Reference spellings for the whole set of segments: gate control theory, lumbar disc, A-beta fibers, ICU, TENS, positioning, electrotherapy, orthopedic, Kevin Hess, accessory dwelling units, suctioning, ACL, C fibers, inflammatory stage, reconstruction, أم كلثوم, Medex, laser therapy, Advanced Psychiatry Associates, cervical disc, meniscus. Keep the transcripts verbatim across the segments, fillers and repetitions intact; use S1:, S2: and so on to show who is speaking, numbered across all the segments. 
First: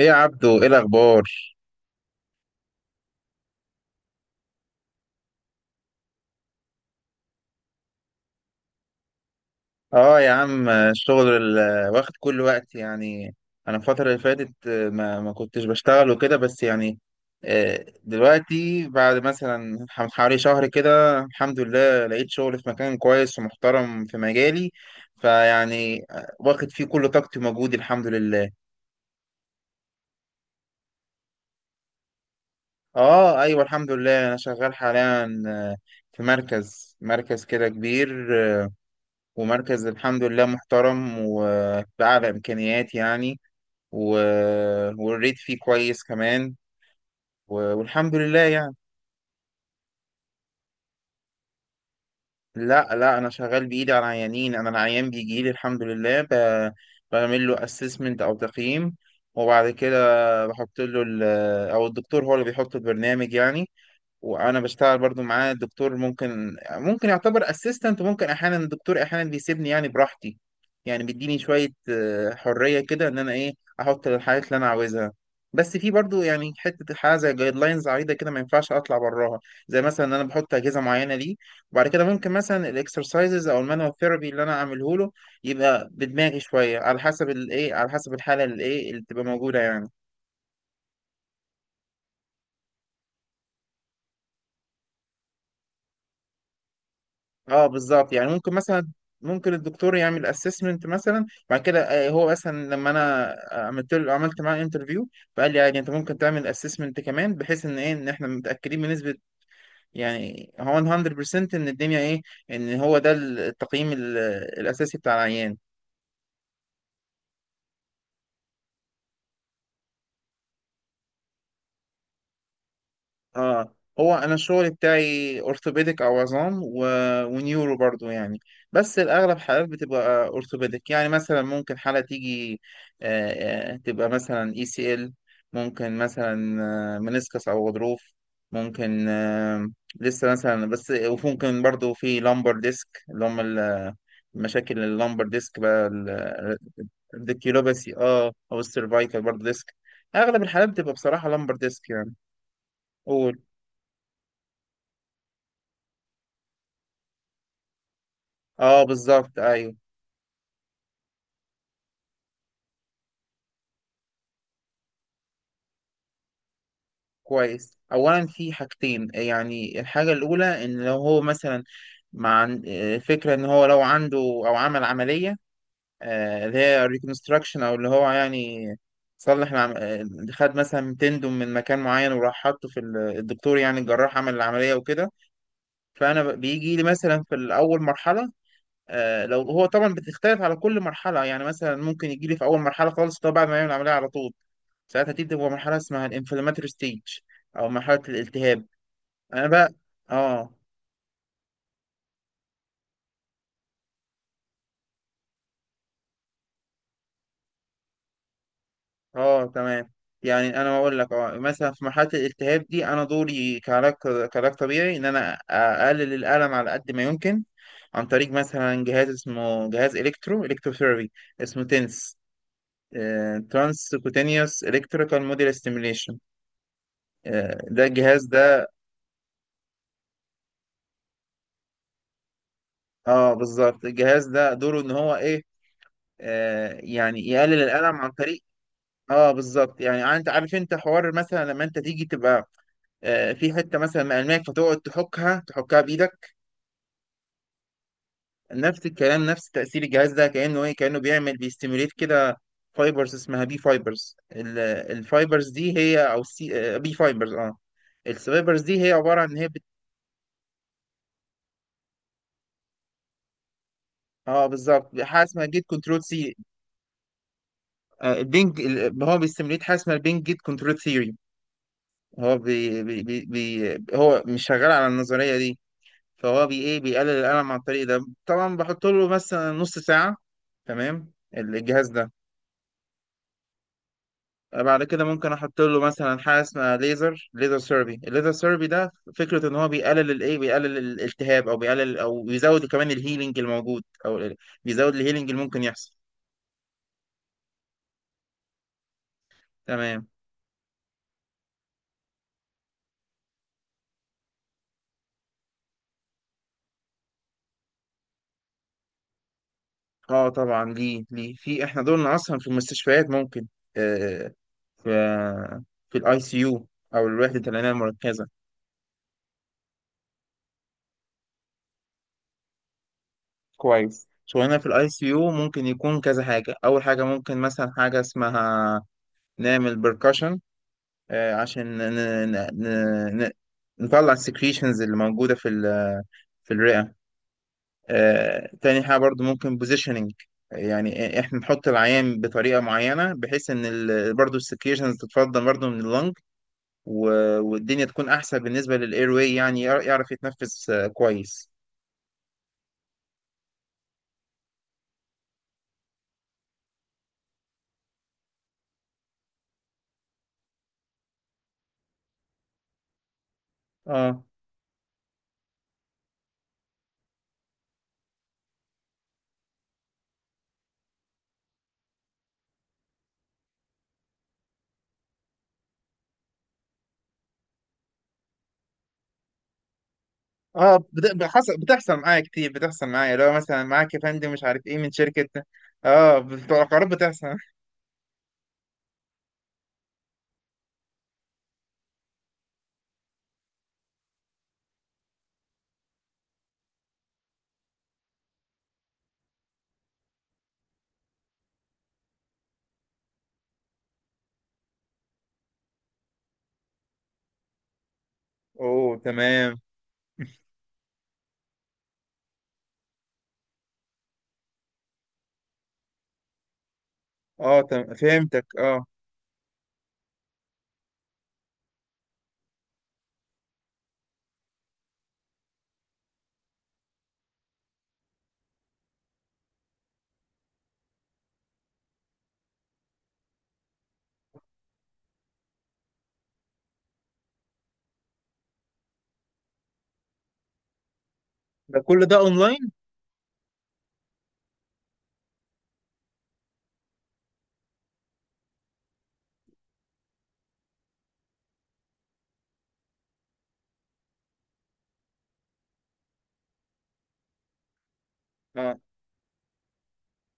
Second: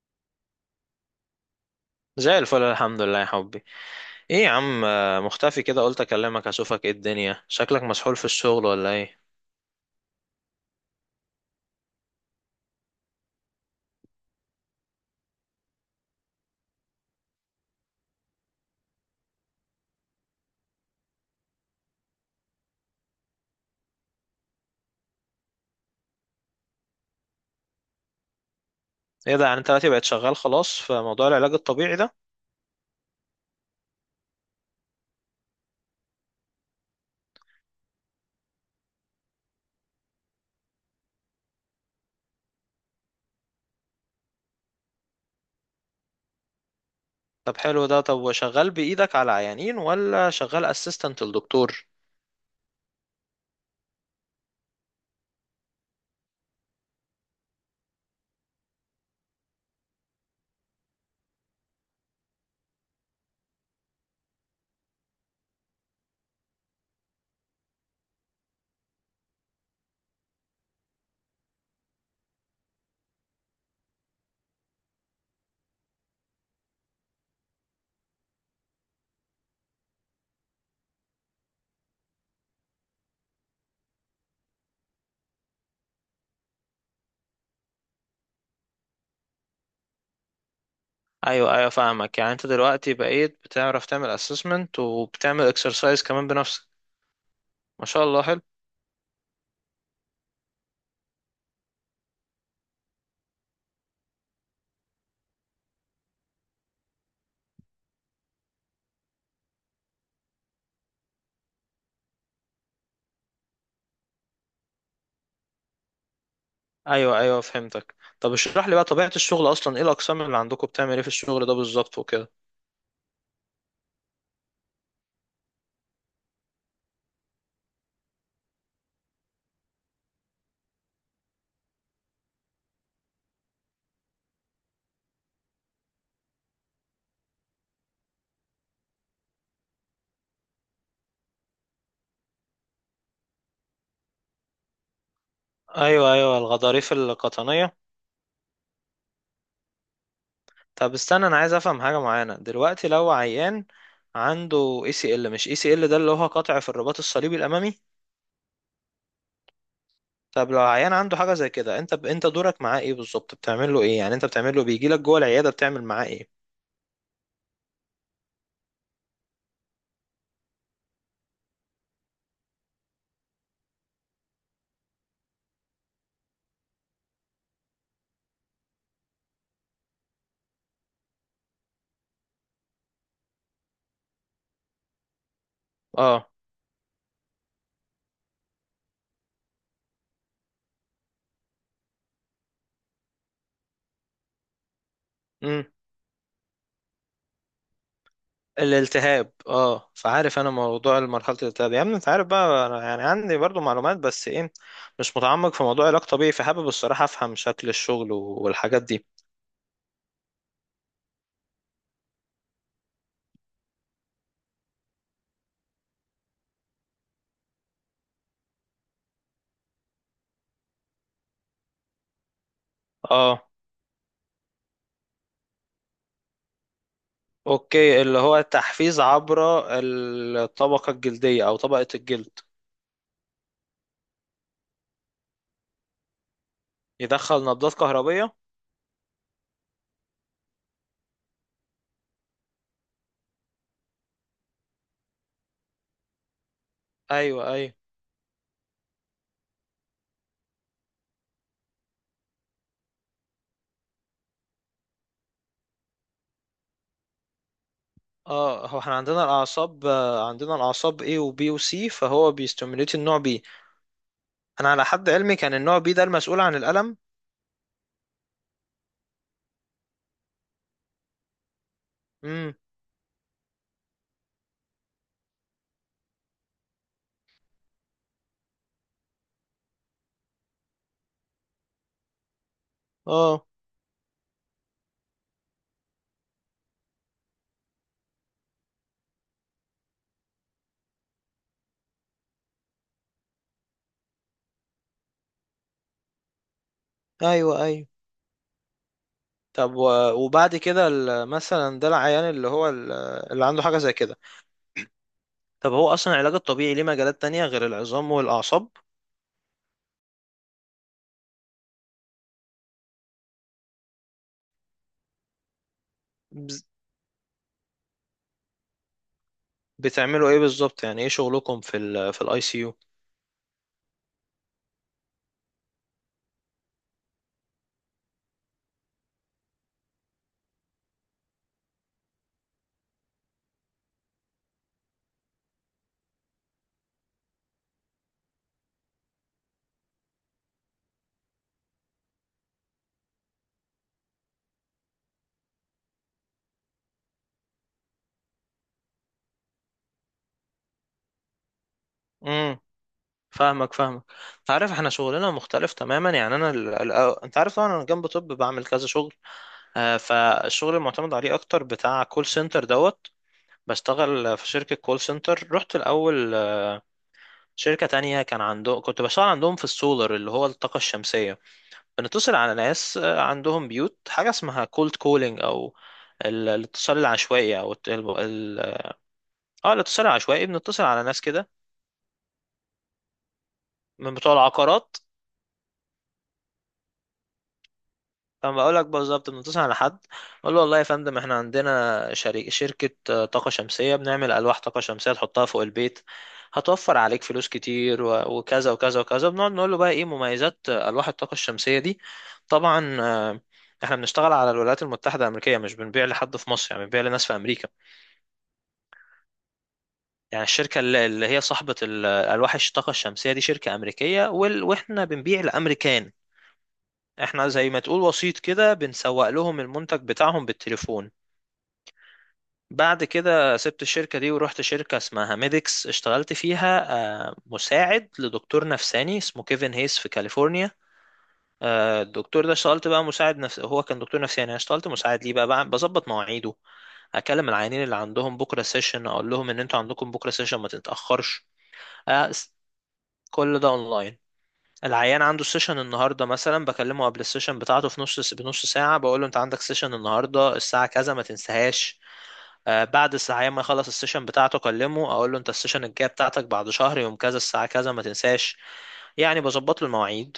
S1: ايه يا عبدو؟ ايه الاخبار؟
S2: زي الفل، الحمد لله يا حبي. ايه يا عم، آه، مختفي كده، قلت اكلمك اشوفك ايه الدنيا، شكلك مسحول في الشغل ولا ايه؟
S1: اه يا عم، الشغل ال- واخد كل وقت يعني. انا الفتره اللي فاتت، آه، ما ما كنتش بشتغل وكده بس يعني. آه، دلوقتي بعد مثلا ح- حوالي شهر كده الحمد لله لقيت شغل في مكان كويس ومحترم في مجالي. فيعني آه، واخد فيه كل طاقتي ومجهودي الحمد لله.
S2: ايه ده؟ يعني انت دلوقتي بقيت شغال خلاص في موضوع العلاج الطبيعي ده؟
S1: اه ايوه الحمد لله انا شغال حاليا، آه، في مركز مركز كده كبير. ومركز الحمد لله محترم وبأعلى إمكانيات يعني. و... والريت فيه كويس كمان. و...
S2: طب حلو ده.
S1: والحمد
S2: طب
S1: لله
S2: وشغال
S1: يعني.
S2: بايدك على عيانين ولا شغال اسيستنت للدكتور؟
S1: لا لا، أنا شغال بإيدي على العيانين. أنا العيان بيجي لي الحمد لله، ب... بعمل له أسسمنت أو تقييم. وبعد كده بحط له ال... أو الدكتور هو اللي بيحط البرنامج يعني. وانا بشتغل برضو معاه الدكتور، ممكن ممكن يعتبر اسيستنت، وممكن احيانا الدكتور احيانا بيسيبني يعني براحتي. يعني بيديني شوية آه، حرية كده ان انا ايه، احط الحاجات اللي انا عاوزها. بس في برضو يعني حتة حاجة زي جايد لاينز عريضة كده ما ينفعش اطلع براها. زي مثلا ان انا بحط اجهزة معينة ليه. وبعد كده ممكن مثلا الاكسرسايزز او المانوال ثيرابي اللي انا اعمله له، يبقى بدماغي شوية على حسب الايه، على حسب الحالة اللي ايه اللي تبقى موجودة يعني.
S2: ايوه ايوه فاهمك. يعني انت دلوقتي بقيت بتعرف تعمل اسسمنت وبتعمل اكسرسايز كمان بنفسك؟
S1: اه
S2: ما شاء
S1: بالظبط
S2: الله
S1: يعني
S2: حلو.
S1: ممكن مثلا، ممكن الدكتور يعمل اسسمنت مثلا بعد كده. آه، هو مثلا لما انا، آه، عملت له عملت معاه انترفيو، فقال لي عادي انت ممكن تعمل اسسمنت كمان بحيث ان ايه، ان احنا متاكدين بنسبه يعني هو مئة بالمئة ان الدنيا ايه، ان هو ده التقييم ال- الاساسي بتاع العيان.
S2: ايوه ايوه فهمتك. طب اشرح لي بقى طبيعة الشغل اصلا، ايه الاقسام اللي عندكم، بتعمل ايه في الشغل ده بالظبط وكده؟
S1: اه هو انا الشغل بتاعي اورثوبيديك او عظام، و... ونيورو برضو يعني. بس الاغلب حالات بتبقى اورثوبيديك يعني. مثلا ممكن حالة تيجي آه آه، تبقى مثلا اي سي ال. ممكن مثلا آه منسكس او غضروف. ممكن آه لسه مثلا بس. وممكن برضو في لامبر ديسك اللي هم ال- مشاكل اللامبر ديسك بقى
S2: ايوه ايوه،
S1: ال-
S2: الغضاريف القطنية.
S1: الديكيلوباسي، اه او السيرفايكال برضو ديسك. اغلب الحالات بتبقى
S2: طب استنى،
S1: بصراحة
S2: انا عايز
S1: لامبر
S2: افهم
S1: ديسك
S2: حاجه
S1: يعني.
S2: معينه. دلوقتي لو
S1: قول.
S2: عيان عنده اي سي ال، مش اي سي ال ده اللي هو قطع في الرباط الصليبي الامامي؟
S1: اه بالظبط ايوه.
S2: طب لو عيان عنده حاجه زي كده، انت انت دورك معاه ايه بالظبط؟ بتعمل له ايه يعني؟ انت بتعمل له، بيجي لك جوه العياده بتعمل معاه ايه؟
S1: كويس، اولا في حاجتين يعني. الحاجه الاولى ان لو هو مثلا مع فكره ان هو لو عنده او عمل عمليه آه، اللي هي ريكونستراكشن او اللي هو يعني صلح العم... آه، خد مثلا تندم من مكان معين وراح حطه في ال- الدكتور يعني الجراح عمل العمليه وكده. فانا
S2: اه.
S1: ب- بيجي لي مثلا في الاول مرحله. آه، لو هو طبعا بتختلف على كل مرحله يعني. مثلا ممكن يجي لي في اول مرحله خالص طبعا بعد ما يعمل العمليه على طول. ساعتها دي بتبقى
S2: امم.
S1: مرحلة اسمها الانفلاماتوري ستيج، أو مرحلة الالتهاب.
S2: الالتهاب،
S1: أنا بقى
S2: اه. فعارف انا
S1: آه
S2: موضوع مرحله الالتهاب يا ابني، انت عارف بقى انا يعني عندي برضو معلومات، بس ايه، مش متعمق في موضوع علاج طبيعي، فحابب الصراحه افهم شكل الشغل والحاجات دي.
S1: آه تمام. يعني أنا بقول لك، آه مثلا في مرحلة الالتهاب دي أنا دوري كعلاج، كعلاج طبيعي إن أنا أقلل الألم على قد ما يمكن، عن طريق مثلا جهاز اسمه جهاز إلكترو إلكتروثيرابي اسمه تنس،
S2: اه.
S1: ترانس كوتينيوس إلكتريكال موديل ستيميليشن. ده
S2: اوكي، اللي
S1: الجهاز
S2: هو
S1: ده
S2: تحفيز عبر الطبقة الجلدية او طبقة الجلد.
S1: آه بالظبط. الجهاز ده دوره إن هو إيه، آه، يعني
S2: يدخل
S1: يقلل
S2: نبضات
S1: الألم عن
S2: كهربية.
S1: طريق. اه بالظبط. يعني انت عارف انت حوار مثلا لما انت تيجي تبقى آه، في حته مثلا مقلماك فتقعد تحكها تحكها بايدك.
S2: ايوه ايوه.
S1: نفس الكلام، نفس تاثير الجهاز ده كانه ايه، كانه بيعمل بيستيموليت كده فايبرز اسمها بي فايبرز. الفايبرز دي هي او سي بي فايبرز. اه الفايبرز
S2: اه، هو
S1: دي هي
S2: احنا
S1: عباره
S2: عندنا
S1: عن ان هي بت...
S2: الاعصاب، آه، عندنا الاعصاب A و B و C، فهو بيستيموليت النوع B.
S1: اه
S2: انا على
S1: بالظبط،
S2: حد
S1: حاجه
S2: علمي
S1: اسمها
S2: كان
S1: جيت
S2: النوع B
S1: كنترول
S2: ده
S1: سي.
S2: المسؤول عن الألم.
S1: البينج ال- هو بيستيموليت حاجه اسمها البينج جيت كنترول ثيوري. هو
S2: امم.
S1: بي... بي... بي... بي... هو مش شغال على النظريه دي. فهو بي ايه، بيقلل الألم عن طريق ده. طبعا بحط له مثلا نص ساعة، تمام، الجهاز ده.
S2: اه.
S1: بعد كده ممكن احط له مثلا حاجه اسمها ليزر ليزر سيربي. الليزر سيربي ده فكره ان هو بيقلل الايه، بيقلل الالتهاب او بيقلل او بيزود كمان الهيلينج الموجود، او ال- بيزود الهيلينج اللي ممكن يحصل.
S2: ايوه ايوه. طب
S1: تمام.
S2: و- وبعد كده ال- مثلا ده العيان اللي هو ال- اللي عنده حاجة زي كده. طب هو اصلا العلاج الطبيعي ليه مجالات تانية غير العظام والاعصاب؟
S1: اه طبعا ليه، ليه في احنا دول اصلا في المستشفيات ممكن آه في آه، في الاي سي
S2: بز-
S1: يو، او الوحده العنايه المركزه.
S2: بتعملوا ايه بالظبط؟ يعني ايه شغلكم في ال، في الاي سي؟
S1: كويس، شغلنا في الاي سي يو ممكن يكون كذا حاجه. اول حاجه ممكن مثلا حاجه اسمها نعمل بركشن عشان ن... ن... ن... ن... نطلع السكريشنز اللي موجوده في ال... في الرئه. آه، تاني حاجه برضو ممكن بوزيشننج، يعني احنا نحط العيان بطريقه معينه بحيث ان ال... برضو السكريشنز تتفضل برضو من اللنج. و... والدنيا تكون احسن بالنسبه للاير واي، يعني يعرف يتنفس آه، كويس.
S2: امم. فاهمك فاهمك انت عارف احنا شغلنا مختلف تماما، يعني انا ال... ال... انت عارف طبعا انا جنب طب بعمل كذا شغل. آه، فالشغل المعتمد عليه اكتر بتاع كول سنتر دوت.
S1: اه
S2: بشتغل في شركة كول سنتر. رحت الاول شركة تانية كان عندهم، كنت بشتغل عندهم في السولر اللي هو الطاقة الشمسية. بنتصل على ناس آه، عندهم بيوت. حاجة اسمها كولد كولينج، او ال- الاتصال العشوائي، او الت- ال... ال- اه الاتصال العشوائي.
S1: اه
S2: بنتصل على
S1: بت-
S2: ناس كده
S1: بحصل بتحصل معايا كتير. بتحصل معايا لو مثلا معاك يا
S2: من
S1: فندم
S2: بتوع
S1: مش عارف ايه من
S2: العقارات.
S1: شركة. اه بتوع القرارات بتحصل.
S2: اما اقول لك بالظبط، بنتصل على حد اقول له: والله يا فندم احنا عندنا شريك، شركه آه، طاقه شمسيه، بنعمل الواح طاقه شمسيه تحطها فوق البيت هتوفر عليك فلوس كتير، و- وكذا وكذا وكذا. بنقعد نقول له بقى ايه مميزات آه، الواح الطاقه الشمسيه دي. طبعا آه، احنا بنشتغل على الولايات المتحده الامريكيه، مش بنبيع لحد في مصر، يعني بنبيع لناس في امريكا.
S1: اوه تمام.
S2: يعني الشركه اللي اللي هي صاحبه ال- الواح الطاقه الشمسيه دي شركه امريكيه، وال- واحنا بنبيع لامريكان. احنا
S1: اه
S2: زي ما
S1: تم...
S2: تقول وسيط
S1: فهمتك
S2: كده،
S1: اه.
S2: بنسوق لهم المنتج بتاعهم بالتليفون. بعد كده سبت الشركة دي ورحت شركة اسمها ميديكس، اشتغلت فيها آه، مساعد لدكتور نفساني اسمه كيفن هيس في كاليفورنيا. آه، الدكتور ده اشتغلت بقى مساعد، نفس هو كان دكتور نفساني، انا اشتغلت مساعد ليه بقى، بع- بظبط مواعيده، اكلم العيانين اللي عندهم بكرة سيشن اقول لهم ان انتوا عندكم بكرة سيشن ما تتأخرش.
S1: ده كل ده
S2: آه، س-
S1: اونلاين؟
S2: كل ده اونلاين. العيان عنده سيشن النهارده مثلا بكلمه قبل السيشن بتاعته في نص بنص ساعة، بقول له انت عندك سيشن النهارده الساعة كذا ما تنساهاش. آه، بعد الساعة ما يخلص السيشن بتاعته أكلمه أقول له أنت السيشن الجاية بتاعتك بعد شهر يوم كذا الساعة كذا ما تنساش.
S1: اه
S2: يعني بظبط له المواعيد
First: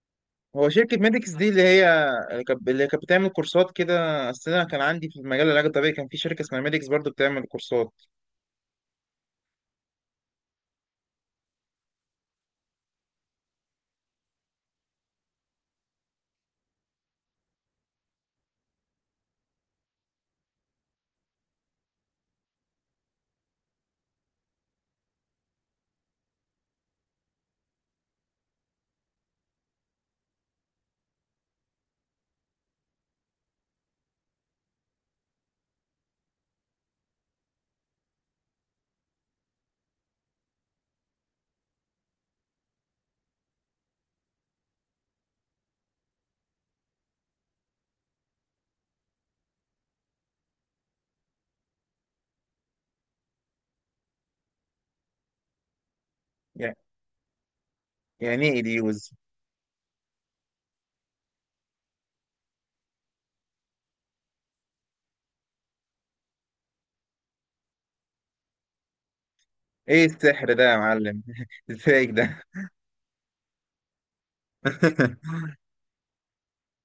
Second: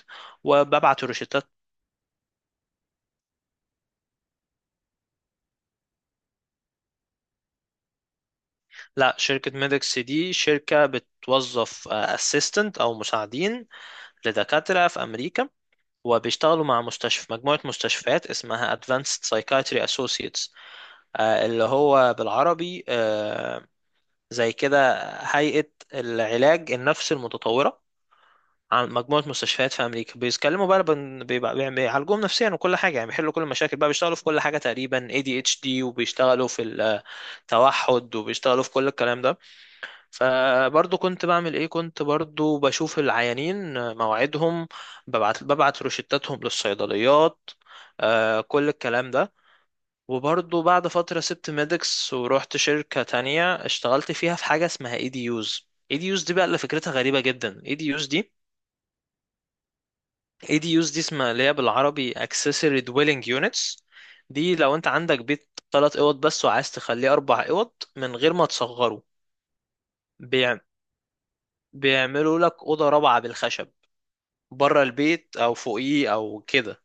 S1: هو شركة
S2: وببعت له
S1: ميديكس دي
S2: روشتات.
S1: اللي هي، اللي كانت اللي كانت بتعمل كورسات كده؟ اصل انا كان عندي في مجال العلاج الطبيعي كان في شركة اسمها ميديكس برضو بتعمل كورسات.
S2: لا، شركة ميدكس دي شركة بتوظف اسيستنت أو مساعدين لدكاترة في أمريكا، وبيشتغلوا مع مستشفى، مجموعة مستشفيات اسمها Advanced Psychiatry Associates، آه، اللي هو بالعربي آه، زي كده هيئة العلاج النفسي المتطورة. عن مجموعة مستشفيات في أمريكا، بيتكلموا بقى بن- بيبقى بيعم- بيعالجوهم نفسيا وكل حاجة، يعني بيحلوا كل المشاكل بقى، بيشتغلوا في كل حاجة تقريبا، إيه دي إتش دي، وبيشتغلوا في التوحد، وبيشتغلوا في كل الكلام ده. فبرضه كنت بعمل إيه، كنت برضه بشوف العيانين مواعيدهم، ببعت ببعت روشتاتهم للصيدليات، آه، كل الكلام ده. وبرضه بعد فترة سبت ميدكس ورحت شركة تانية اشتغلت فيها في حاجة اسمها إيه دي يوز. إيه دي يوز دي يوز دي بقى اللي
S1: يعني
S2: فكرتها غريبة جدا. إيه دي يوز دي يوز دي،
S1: يعني ايه ديوز؟
S2: اي دي يوز دي اسمها، اللي هي بالعربي accessory dwelling units. دي لو انت عندك بيت ثلاث اوض بس وعايز تخليه اربع اوض من غير ما تصغره،
S1: ايه السحر
S2: بيع...
S1: ده يا معلم؟ الفايك
S2: بيعملوا
S1: ده.
S2: لك اوضه رابعه بالخشب بره البيت او فوقيه او كده.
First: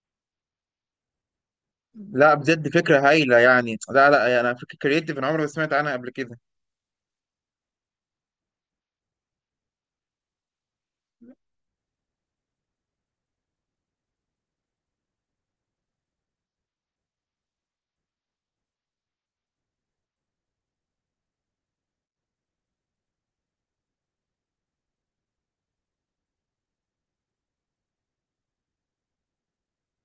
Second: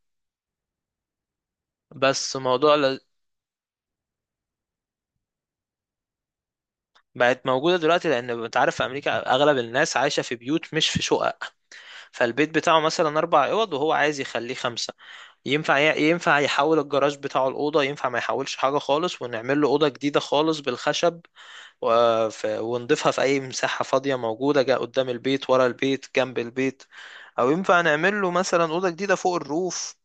S1: لا
S2: بس
S1: بجد
S2: موضوع ل...
S1: فكرة هايلة يعني، لا لا يعني فكرة كرييتيف انا عمري ما سمعت عنها قبل كده.
S2: بقت موجوده دلوقتي لان انت عارف في امريكا اغلب الناس عايشه في بيوت مش في شقق. فالبيت بتاعه مثلا اربع اوض وهو عايز يخليه خمسه، ينفع ي... ينفع يحول الجراج بتاعه الاوضه، ينفع ما يحولش حاجه خالص ونعمل له اوضه جديده خالص بالخشب، وف- ونضيفها في أي مساحة فاضية موجودة، جا قدام البيت ورا البيت جنب البيت، أو ينفع نعمل له مثلا أوضة جديدة فوق الروف،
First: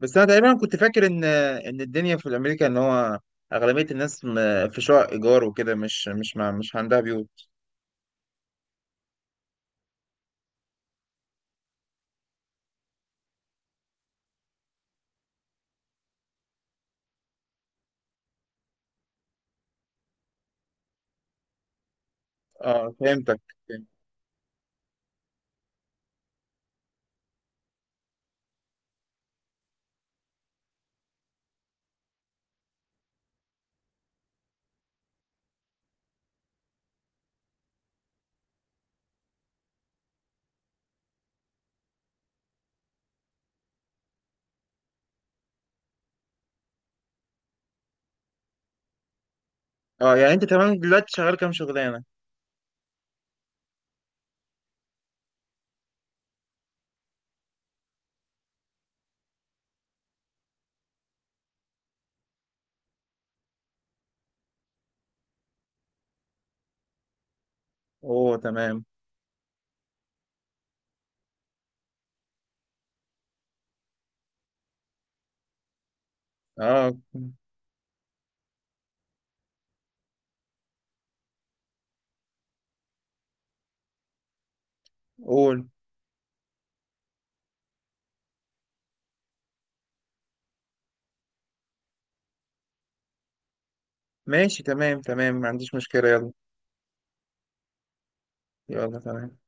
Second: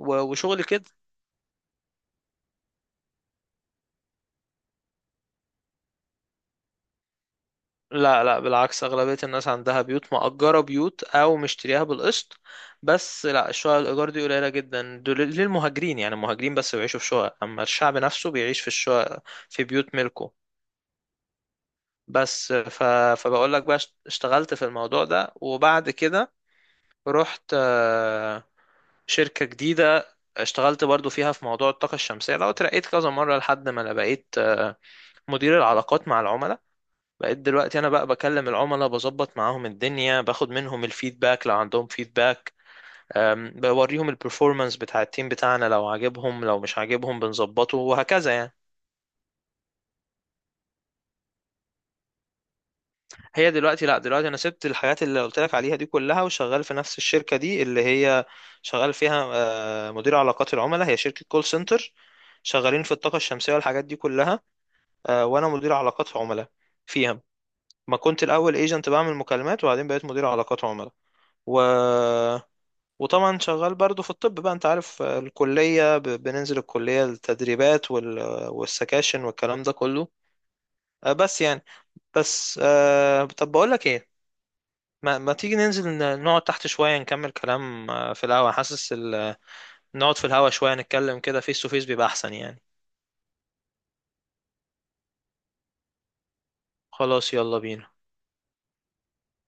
S1: بس انا تقريبا
S2: وشغل
S1: كنت
S2: كده.
S1: فاكر ان ان الدنيا في امريكا ان هو اغلبيه الناس م- في شقق ايجار وكده، مش مش مع مش عندها بيوت.
S2: لا لا بالعكس، أغلبية الناس عندها بيوت مأجرة، بيوت أو مشتريها بالقسط. بس لا الشقق الإيجار دي قليلة جدا، دول للمهاجرين، يعني المهاجرين بس بيعيشوا في شقق، أما الشعب نفسه بيعيش في الشقق، في بيوت ملكه. بس ف...
S1: اه فهمتك.
S2: فبقول لك بقى
S1: فهمت.
S2: اشت- اشتغلت في الموضوع ده، وبعد كده رحت شركة جديدة اشتغلت برضو فيها في موضوع الطاقة الشمسية ده، وترقيت كذا مرة لحد ما انا بقيت آه، مدير العلاقات مع العملاء. بقيت دلوقتي انا بقى بكلم العملاء، بظبط معاهم الدنيا، باخد منهم الفيدباك لو عندهم فيدباك. آم، بوريهم البرفورمانس بتاع التيم بتاعنا لو عاجبهم لو مش عاجبهم بنظبطه، وهكذا يعني.
S1: اه يعني انت تمام دلوقتي شغال كام شغلانه؟
S2: هي دلوقتي لا دلوقتي انا سبت الحاجات اللي قلت لك عليها دي كلها، وشغال في نفس الشركة دي اللي هي شغال فيها آه، مدير علاقات العملاء. هي شركة كول سنتر شغالين في الطاقة الشمسية والحاجات دي كلها، آه، وانا مدير علاقات عملاء فيها. ما كنت
S1: اوه
S2: الاول
S1: تمام.
S2: ايجنت بعمل مكالمات وبعدين بقيت مدير علاقات عملاء. و... وطبعا شغال برضو في الطب بقى، انت عارف آه، الكلية، ب... بننزل
S1: اه
S2: الكلية التدريبات وال... والسكاشن والكلام ده كله. آه، بس يعني بس آه، طب بقول لك ايه، ما... ما تيجي
S1: قول.
S2: ننزل ن- نقعد تحت شوية نكمل كلام آه، في الهوا، حاسس ال... نقعد في الهوا شوية نتكلم كده فيس تو فيس بيبقى احسن يعني.
S1: ماشي تمام تمام ما عنديش مشكله، يلا.
S2: خلاص يلا بينا.
S1: يلا تمام.